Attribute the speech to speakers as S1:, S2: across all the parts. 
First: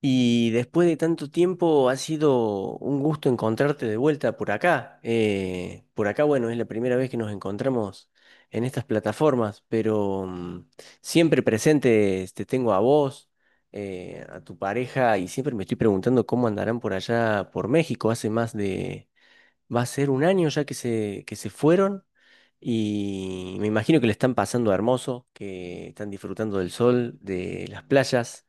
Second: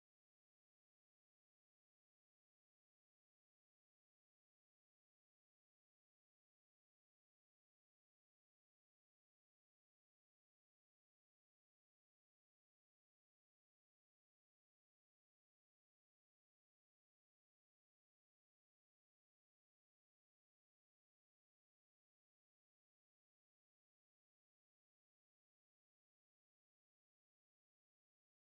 S1: Y después de tanto tiempo ha sido un gusto encontrarte de vuelta por acá. Por acá, bueno, es la primera vez que nos encontramos en estas plataformas, pero siempre presente te tengo a vos, a tu pareja, y siempre me estoy preguntando cómo andarán por allá, por México. Va a ser un año ya que se fueron. Y me imagino que le están pasando hermoso, que están disfrutando del sol, de las playas.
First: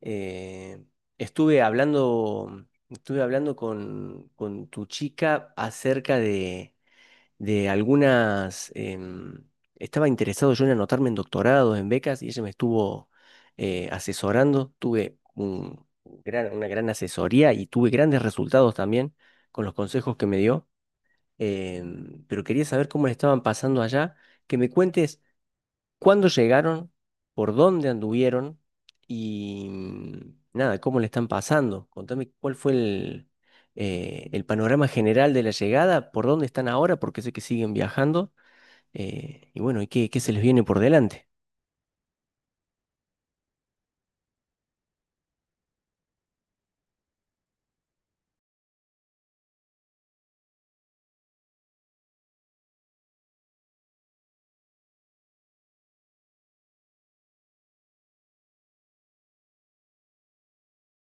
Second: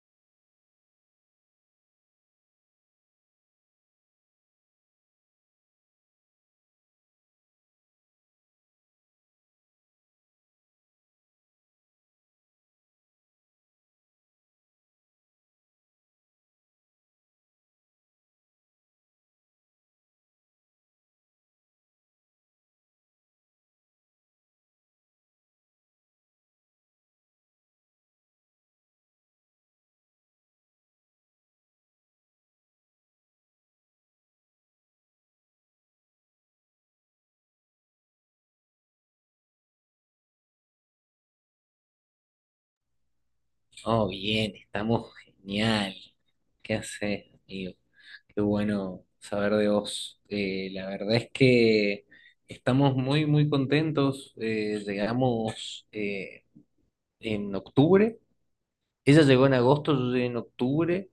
S1: Eh, Estuve hablando con tu chica acerca de algunas. Estaba interesado yo en anotarme en doctorados, en becas, y ella me estuvo asesorando. Tuve una gran asesoría y tuve grandes resultados también con los consejos que me dio. Pero quería saber cómo le estaban pasando allá. Que me cuentes cuándo llegaron, por dónde anduvieron y nada, cómo le están pasando. Contame cuál fue el panorama general de la llegada, por dónde están ahora, porque sé que siguen viajando y bueno, y qué se les viene por delante.
S2: Oh, bien, estamos genial. ¿Qué haces, amigo? Qué bueno saber de vos. La verdad es que estamos muy, muy contentos. Llegamos en octubre. Ella llegó en agosto, yo llegué en octubre.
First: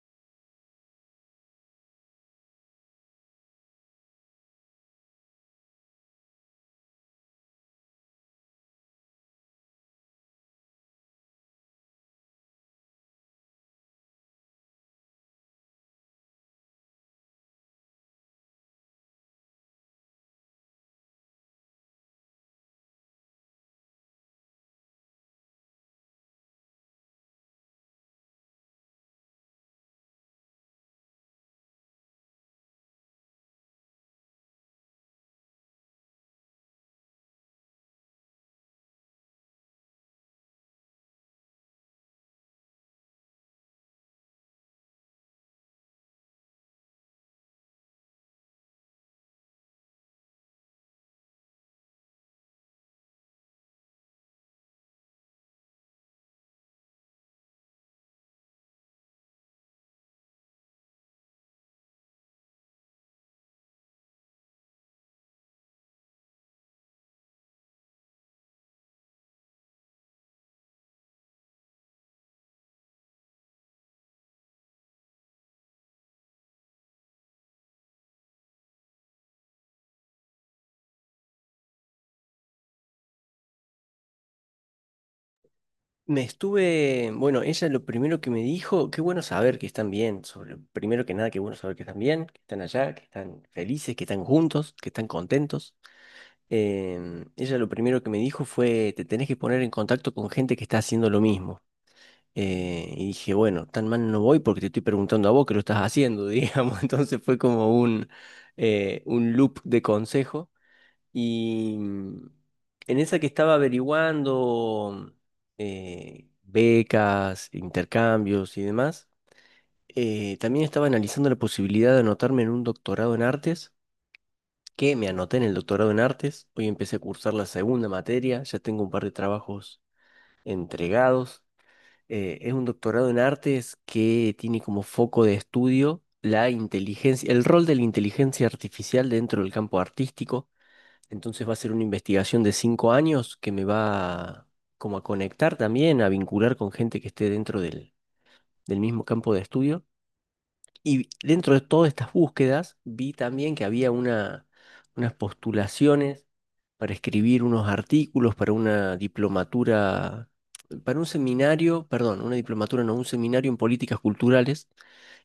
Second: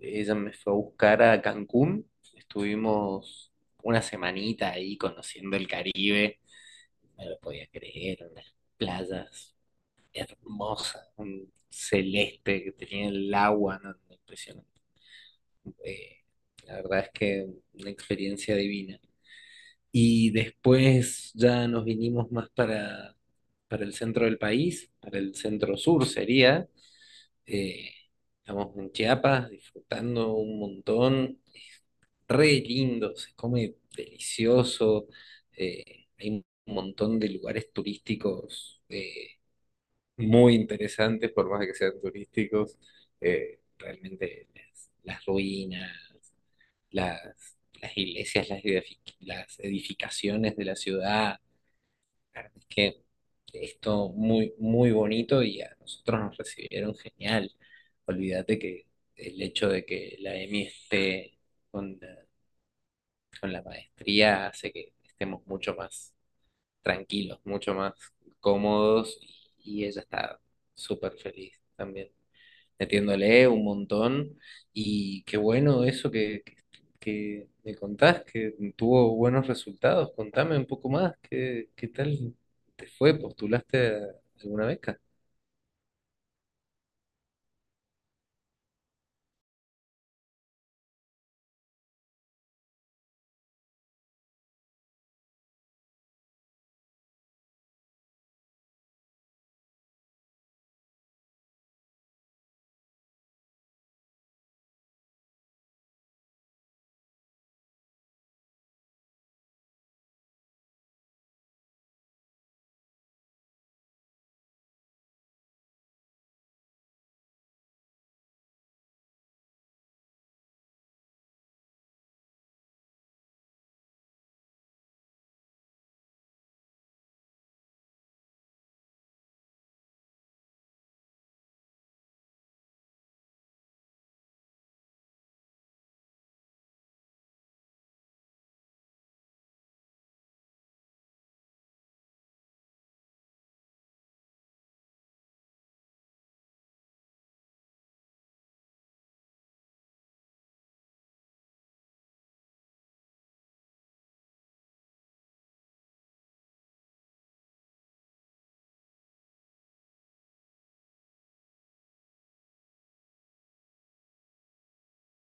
S2: Ella me fue a buscar a Cancún. Estuvimos una semanita ahí conociendo el Caribe. No lo podía creer, unas playas hermosa, un celeste que tenía el agua, no, no, impresionante. Eh, la verdad es que una experiencia divina. Y después ya nos vinimos más para el centro del país, para el centro sur sería. Eh, estamos en Chiapas disfrutando un montón. Es re lindo, se come delicioso. Hay un montón de lugares turísticos. Muy interesantes, por más de que sean turísticos, realmente las ruinas, las, las iglesias, las, las edificaciones de la ciudad, la verdad es que es todo muy, muy bonito y a nosotros nos recibieron genial. Olvídate que el hecho de que la EMI esté con la, con la maestría hace que estemos mucho más tranquilos, mucho más cómodos y ella está súper feliz también metiéndole un montón. Y qué bueno eso que que me contás, que tuvo buenos resultados. Contame un poco más, qué tal te fue? ¿Postulaste a alguna beca?
S1: Bueno, ella lo primero que me dijo, qué bueno saber que están bien, primero que nada, qué bueno saber que están bien, que están allá, que están felices, que están juntos, que están contentos. Ella lo primero que me dijo fue, te tenés que poner en contacto con gente que está haciendo lo mismo. Y dije, bueno, tan mal no voy porque te estoy preguntando a vos que lo estás haciendo, digamos. Entonces fue como un loop de consejo. Y en esa que estaba averiguando becas, intercambios y demás, también estaba analizando la posibilidad de anotarme en un doctorado en artes que me anoté en el doctorado en artes. Hoy empecé a cursar la segunda materia, ya tengo un par de trabajos entregados. Es un doctorado en artes que tiene como foco de estudio la inteligencia, el rol de la inteligencia artificial dentro del campo artístico. Entonces va a ser una investigación de 5 años que me va como a conectar también, a vincular con gente que esté dentro del mismo campo de estudio. Y dentro de todas estas búsquedas vi también que había unas postulaciones para escribir unos artículos para una diplomatura, para un seminario, perdón, una diplomatura, no, un seminario en políticas culturales.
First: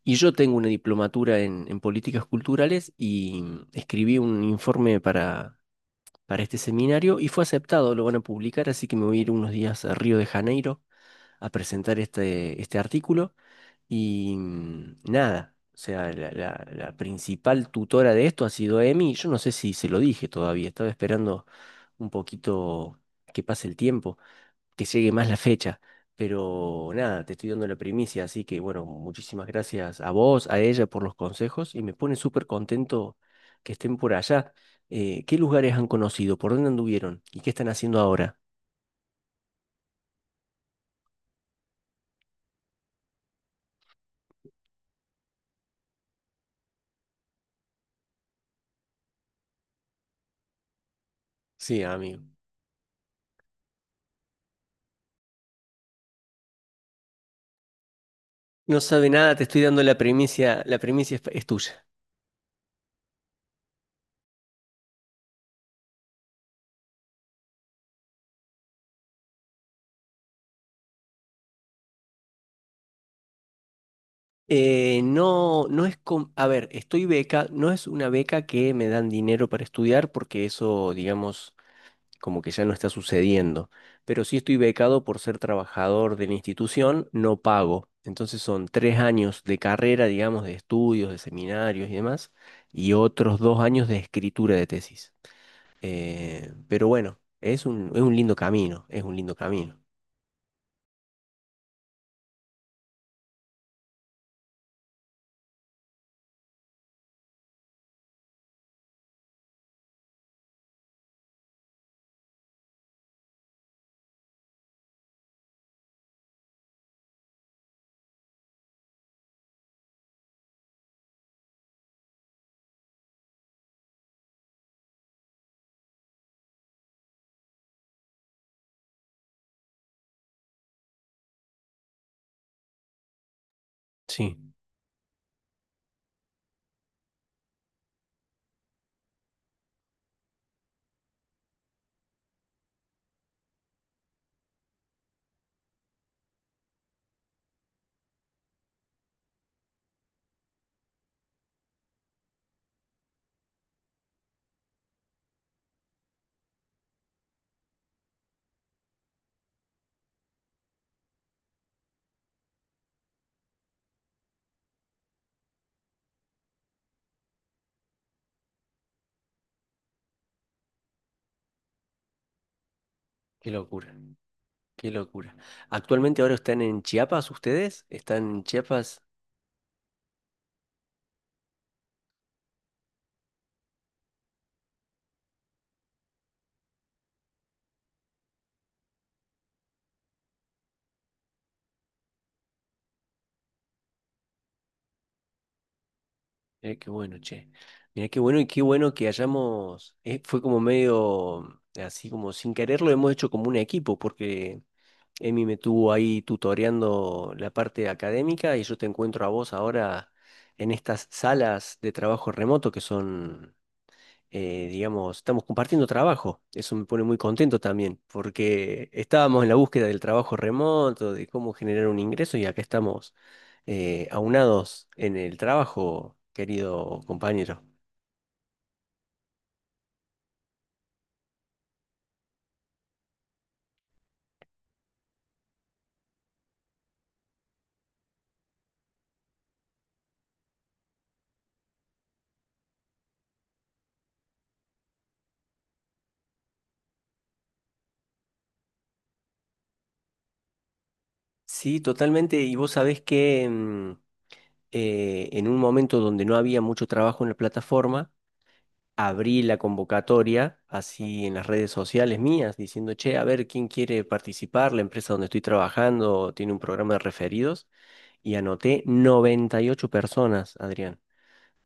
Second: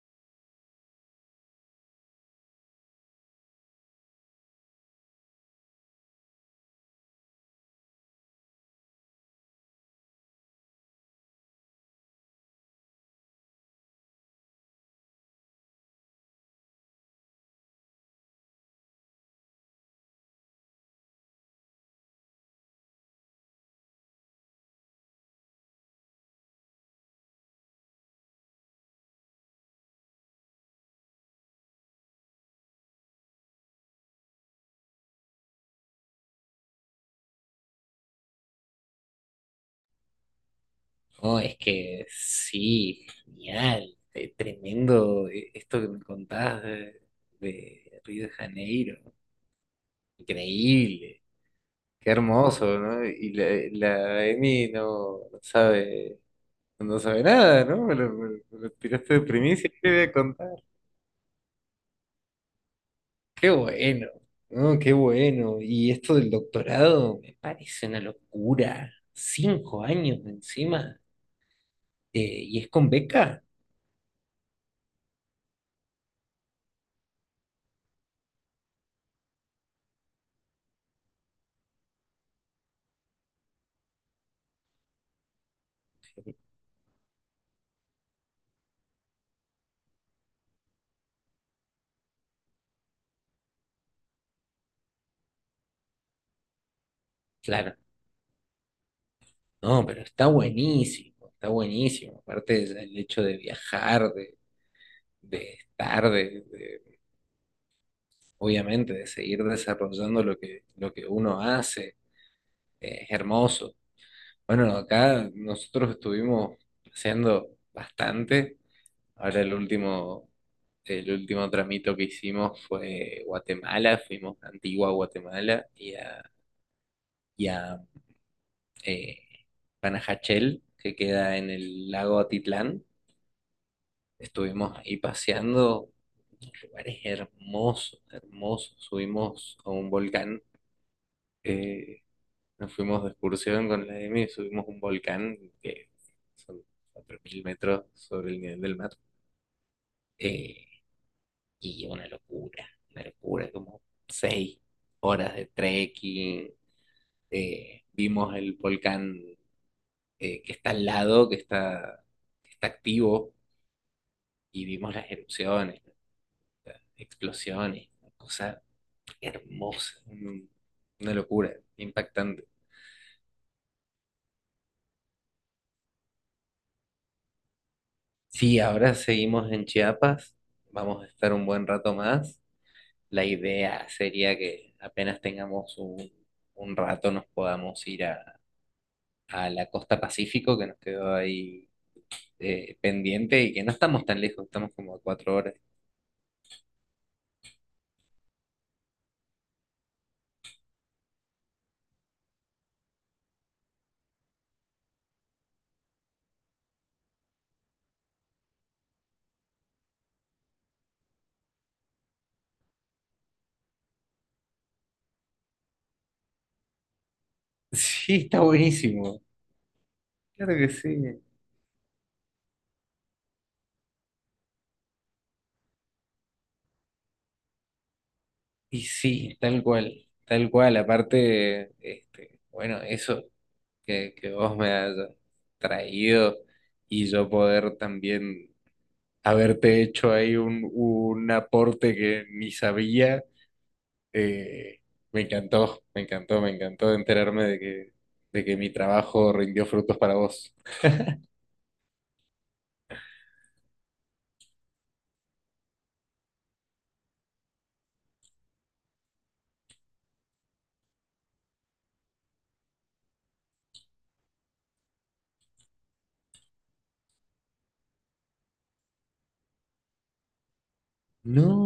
S1: Y yo tengo una diplomatura en políticas culturales y escribí un informe para este seminario y fue aceptado, lo van a publicar, así que me voy a ir unos días a Río de Janeiro a presentar este artículo. Y nada, o sea, la principal tutora de esto ha sido Emi. Yo no sé si se lo dije todavía, estaba esperando un poquito que pase el tiempo, que llegue más la fecha. Pero nada, te estoy dando la primicia, así que bueno, muchísimas gracias a vos, a ella por los consejos y me pone súper contento que estén por allá. ¿Qué lugares han conocido? ¿Por dónde anduvieron? ¿Y qué están haciendo ahora?
S2: No, es que sí, genial, tremendo esto que me contás de Río de Janeiro, increíble.
S1: Sí,
S2: Qué
S1: amigo.
S2: hermoso, ¿no? Y la Emi no sabe. No sabe nada, ¿no? Me lo
S1: No sabe
S2: tiraste de
S1: nada, te estoy
S2: primicia,
S1: dando
S2: ¿qué voy a contar?
S1: la primicia es tuya.
S2: Qué bueno, ¿no? Qué bueno. Y esto del doctorado me parece una locura. Cinco años encima. Eh, ¿Y es con beca?
S1: No, no a ver, no es una beca que me dan dinero para estudiar porque eso, digamos, como que ya no está sucediendo. Pero sí estoy becado por ser trabajador de la institución, no pago. Entonces son 3 años de carrera, digamos, de estudios, de seminarios y demás, y otros 2 años de escritura de tesis. Pero bueno, es
S2: Claro.
S1: un, es un lindo camino, es un lindo camino.
S2: No, pero está buenísimo, está buenísimo. Aparte el hecho de viajar, de estar, obviamente, de seguir desarrollando lo lo que uno hace, es hermoso. Bueno, acá nosotros estuvimos haciendo bastante. Ahora el último tramito que hicimos fue Guatemala, fuimos a Antigua Guatemala y a eh, Panajachel, que queda en el lago Atitlán.
S1: Sí,
S2: Estuvimos ahí paseando, lugares hermosos, hermosos. Subimos a un volcán. eh, Nos fuimos de excursión con la M, subimos un volcán que son 4.000 metros sobre el nivel del mar. Eh, y una locura, como seis horas de trekking. Vimos el volcán que está al lado, que está activo, y vimos las erupciones, explosiones, una cosa hermosa, una locura, impactante.
S1: qué locura. Qué locura. Actualmente ahora están en Chiapas ustedes, están en
S2: Sí, ahora
S1: Chiapas.
S2: seguimos en Chiapas, vamos a estar un buen rato más. La idea sería que apenas tengamos un rato nos podamos ir a la costa Pacífico, que nos quedó ahí pendiente y que no estamos tan lejos, estamos como a cuatro horas.
S1: Mirá qué bueno, che. Mirá qué bueno y qué bueno que fue como medio, así como sin querer lo hemos hecho como un equipo, porque Emi me tuvo ahí tutoreando la parte académica y yo te encuentro a vos ahora en estas salas de trabajo remoto que son digamos, estamos compartiendo trabajo. Eso me pone muy contento también,
S2: Sí, está
S1: porque
S2: buenísimo.
S1: estábamos en la búsqueda del trabajo
S2: Claro que sí.
S1: remoto, de cómo generar un ingreso, y acá estamos aunados en el trabajo, querido compañero.
S2: Y sí, tal cual, tal cual. Aparte, este, bueno, eso que vos me has traído y yo poder también haberte hecho ahí un aporte que ni sabía. Eh, me encantó, me encantó, me encantó enterarme de de que mi trabajo rindió frutos para vos.
S1: Sí, totalmente. Y vos sabés que en un momento donde no había mucho trabajo en la plataforma, abrí la convocatoria así en las redes sociales mías, diciendo, che, a ver quién quiere participar, la empresa donde estoy trabajando tiene un programa de referidos. Y anoté 98 personas, Adrián.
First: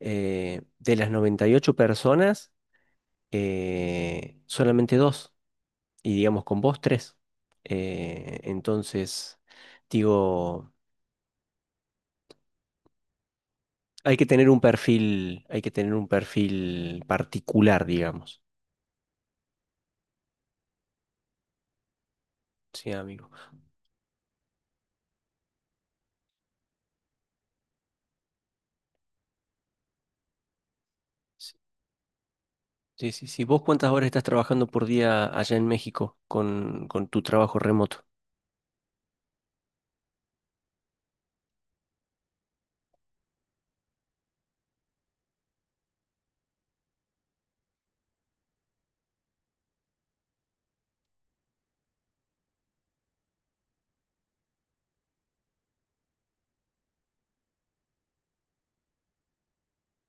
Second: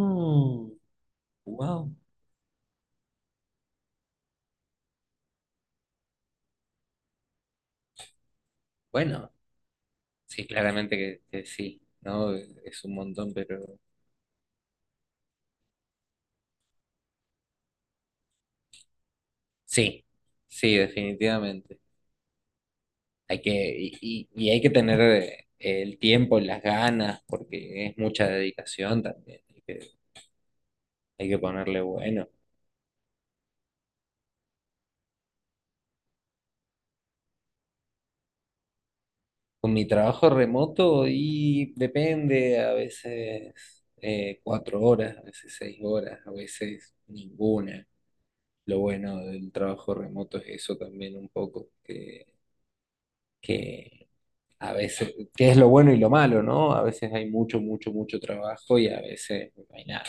S1: De las 98
S2: wow.
S1: personas, solamente dos, y digamos con vos tres.
S2: Bueno,
S1: Entonces,
S2: sí,
S1: digo,
S2: claramente que sí, ¿no? Es un montón, pero
S1: hay que tener un perfil, hay que tener un perfil particular, digamos.
S2: sí, sí, definitivamente.
S1: Sí, amigo.
S2: Hay que, y hay que tener el tiempo, las ganas, porque es mucha dedicación también. Hay que
S1: Sí,
S2: ponerle bueno.
S1: sí, sí. Sí. ¿Vos cuántas horas estás trabajando por día allá en México con tu trabajo remoto?
S2: Con mi trabajo remoto y depende, a veces cuatro horas, a veces seis horas, a veces ninguna. Lo bueno del trabajo remoto es eso también un poco, que a veces, que es lo bueno y lo malo, ¿no? A veces hay mucho, mucho, mucho trabajo y a veces no hay nada.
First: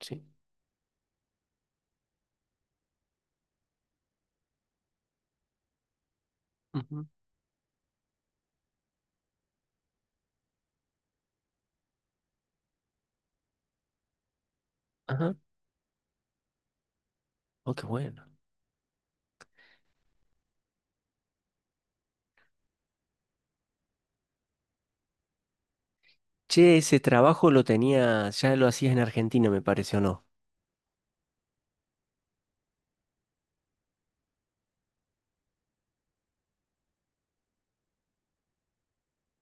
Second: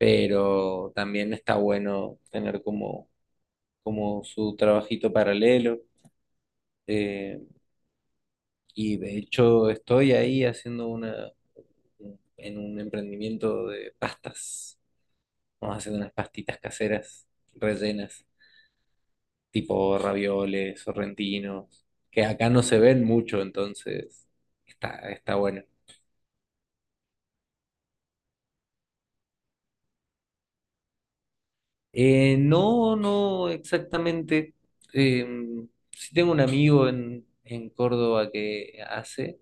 S1: Sí.
S2: también está bueno tener como, como su trabajito paralelo.
S1: Ujú.
S2: eh, y de hecho estoy ahí haciendo una, en un emprendimiento de pastas.
S1: Ajá.
S2: Vamos a hacer unas pastitas caseras
S1: Oh, qué bueno.
S2: rellenas, tipo ravioles, sorrentinos, que acá no se ven mucho, entonces está, está bueno.
S1: Che, ese trabajo lo tenías, ya lo hacías en Argentina, me parece, ¿o no?
S2: No exactamente. Sí tengo un amigo en Córdoba que hace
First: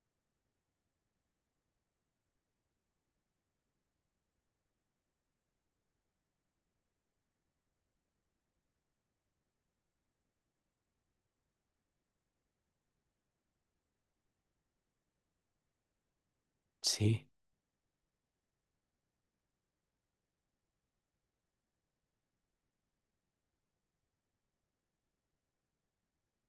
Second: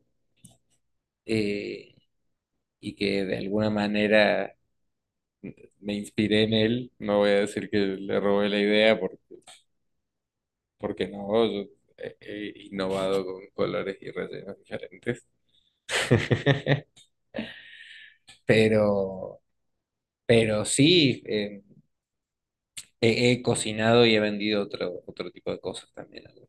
S2: eh, y que de alguna manera me inspiré en él. No voy a decir que le robé la idea porque no, yo he innovado con colores y rellenos diferentes,
S1: Sí.
S2: pero, pero sí, he cocinado y he vendido otro, otro tipo de cosas también. ¿No?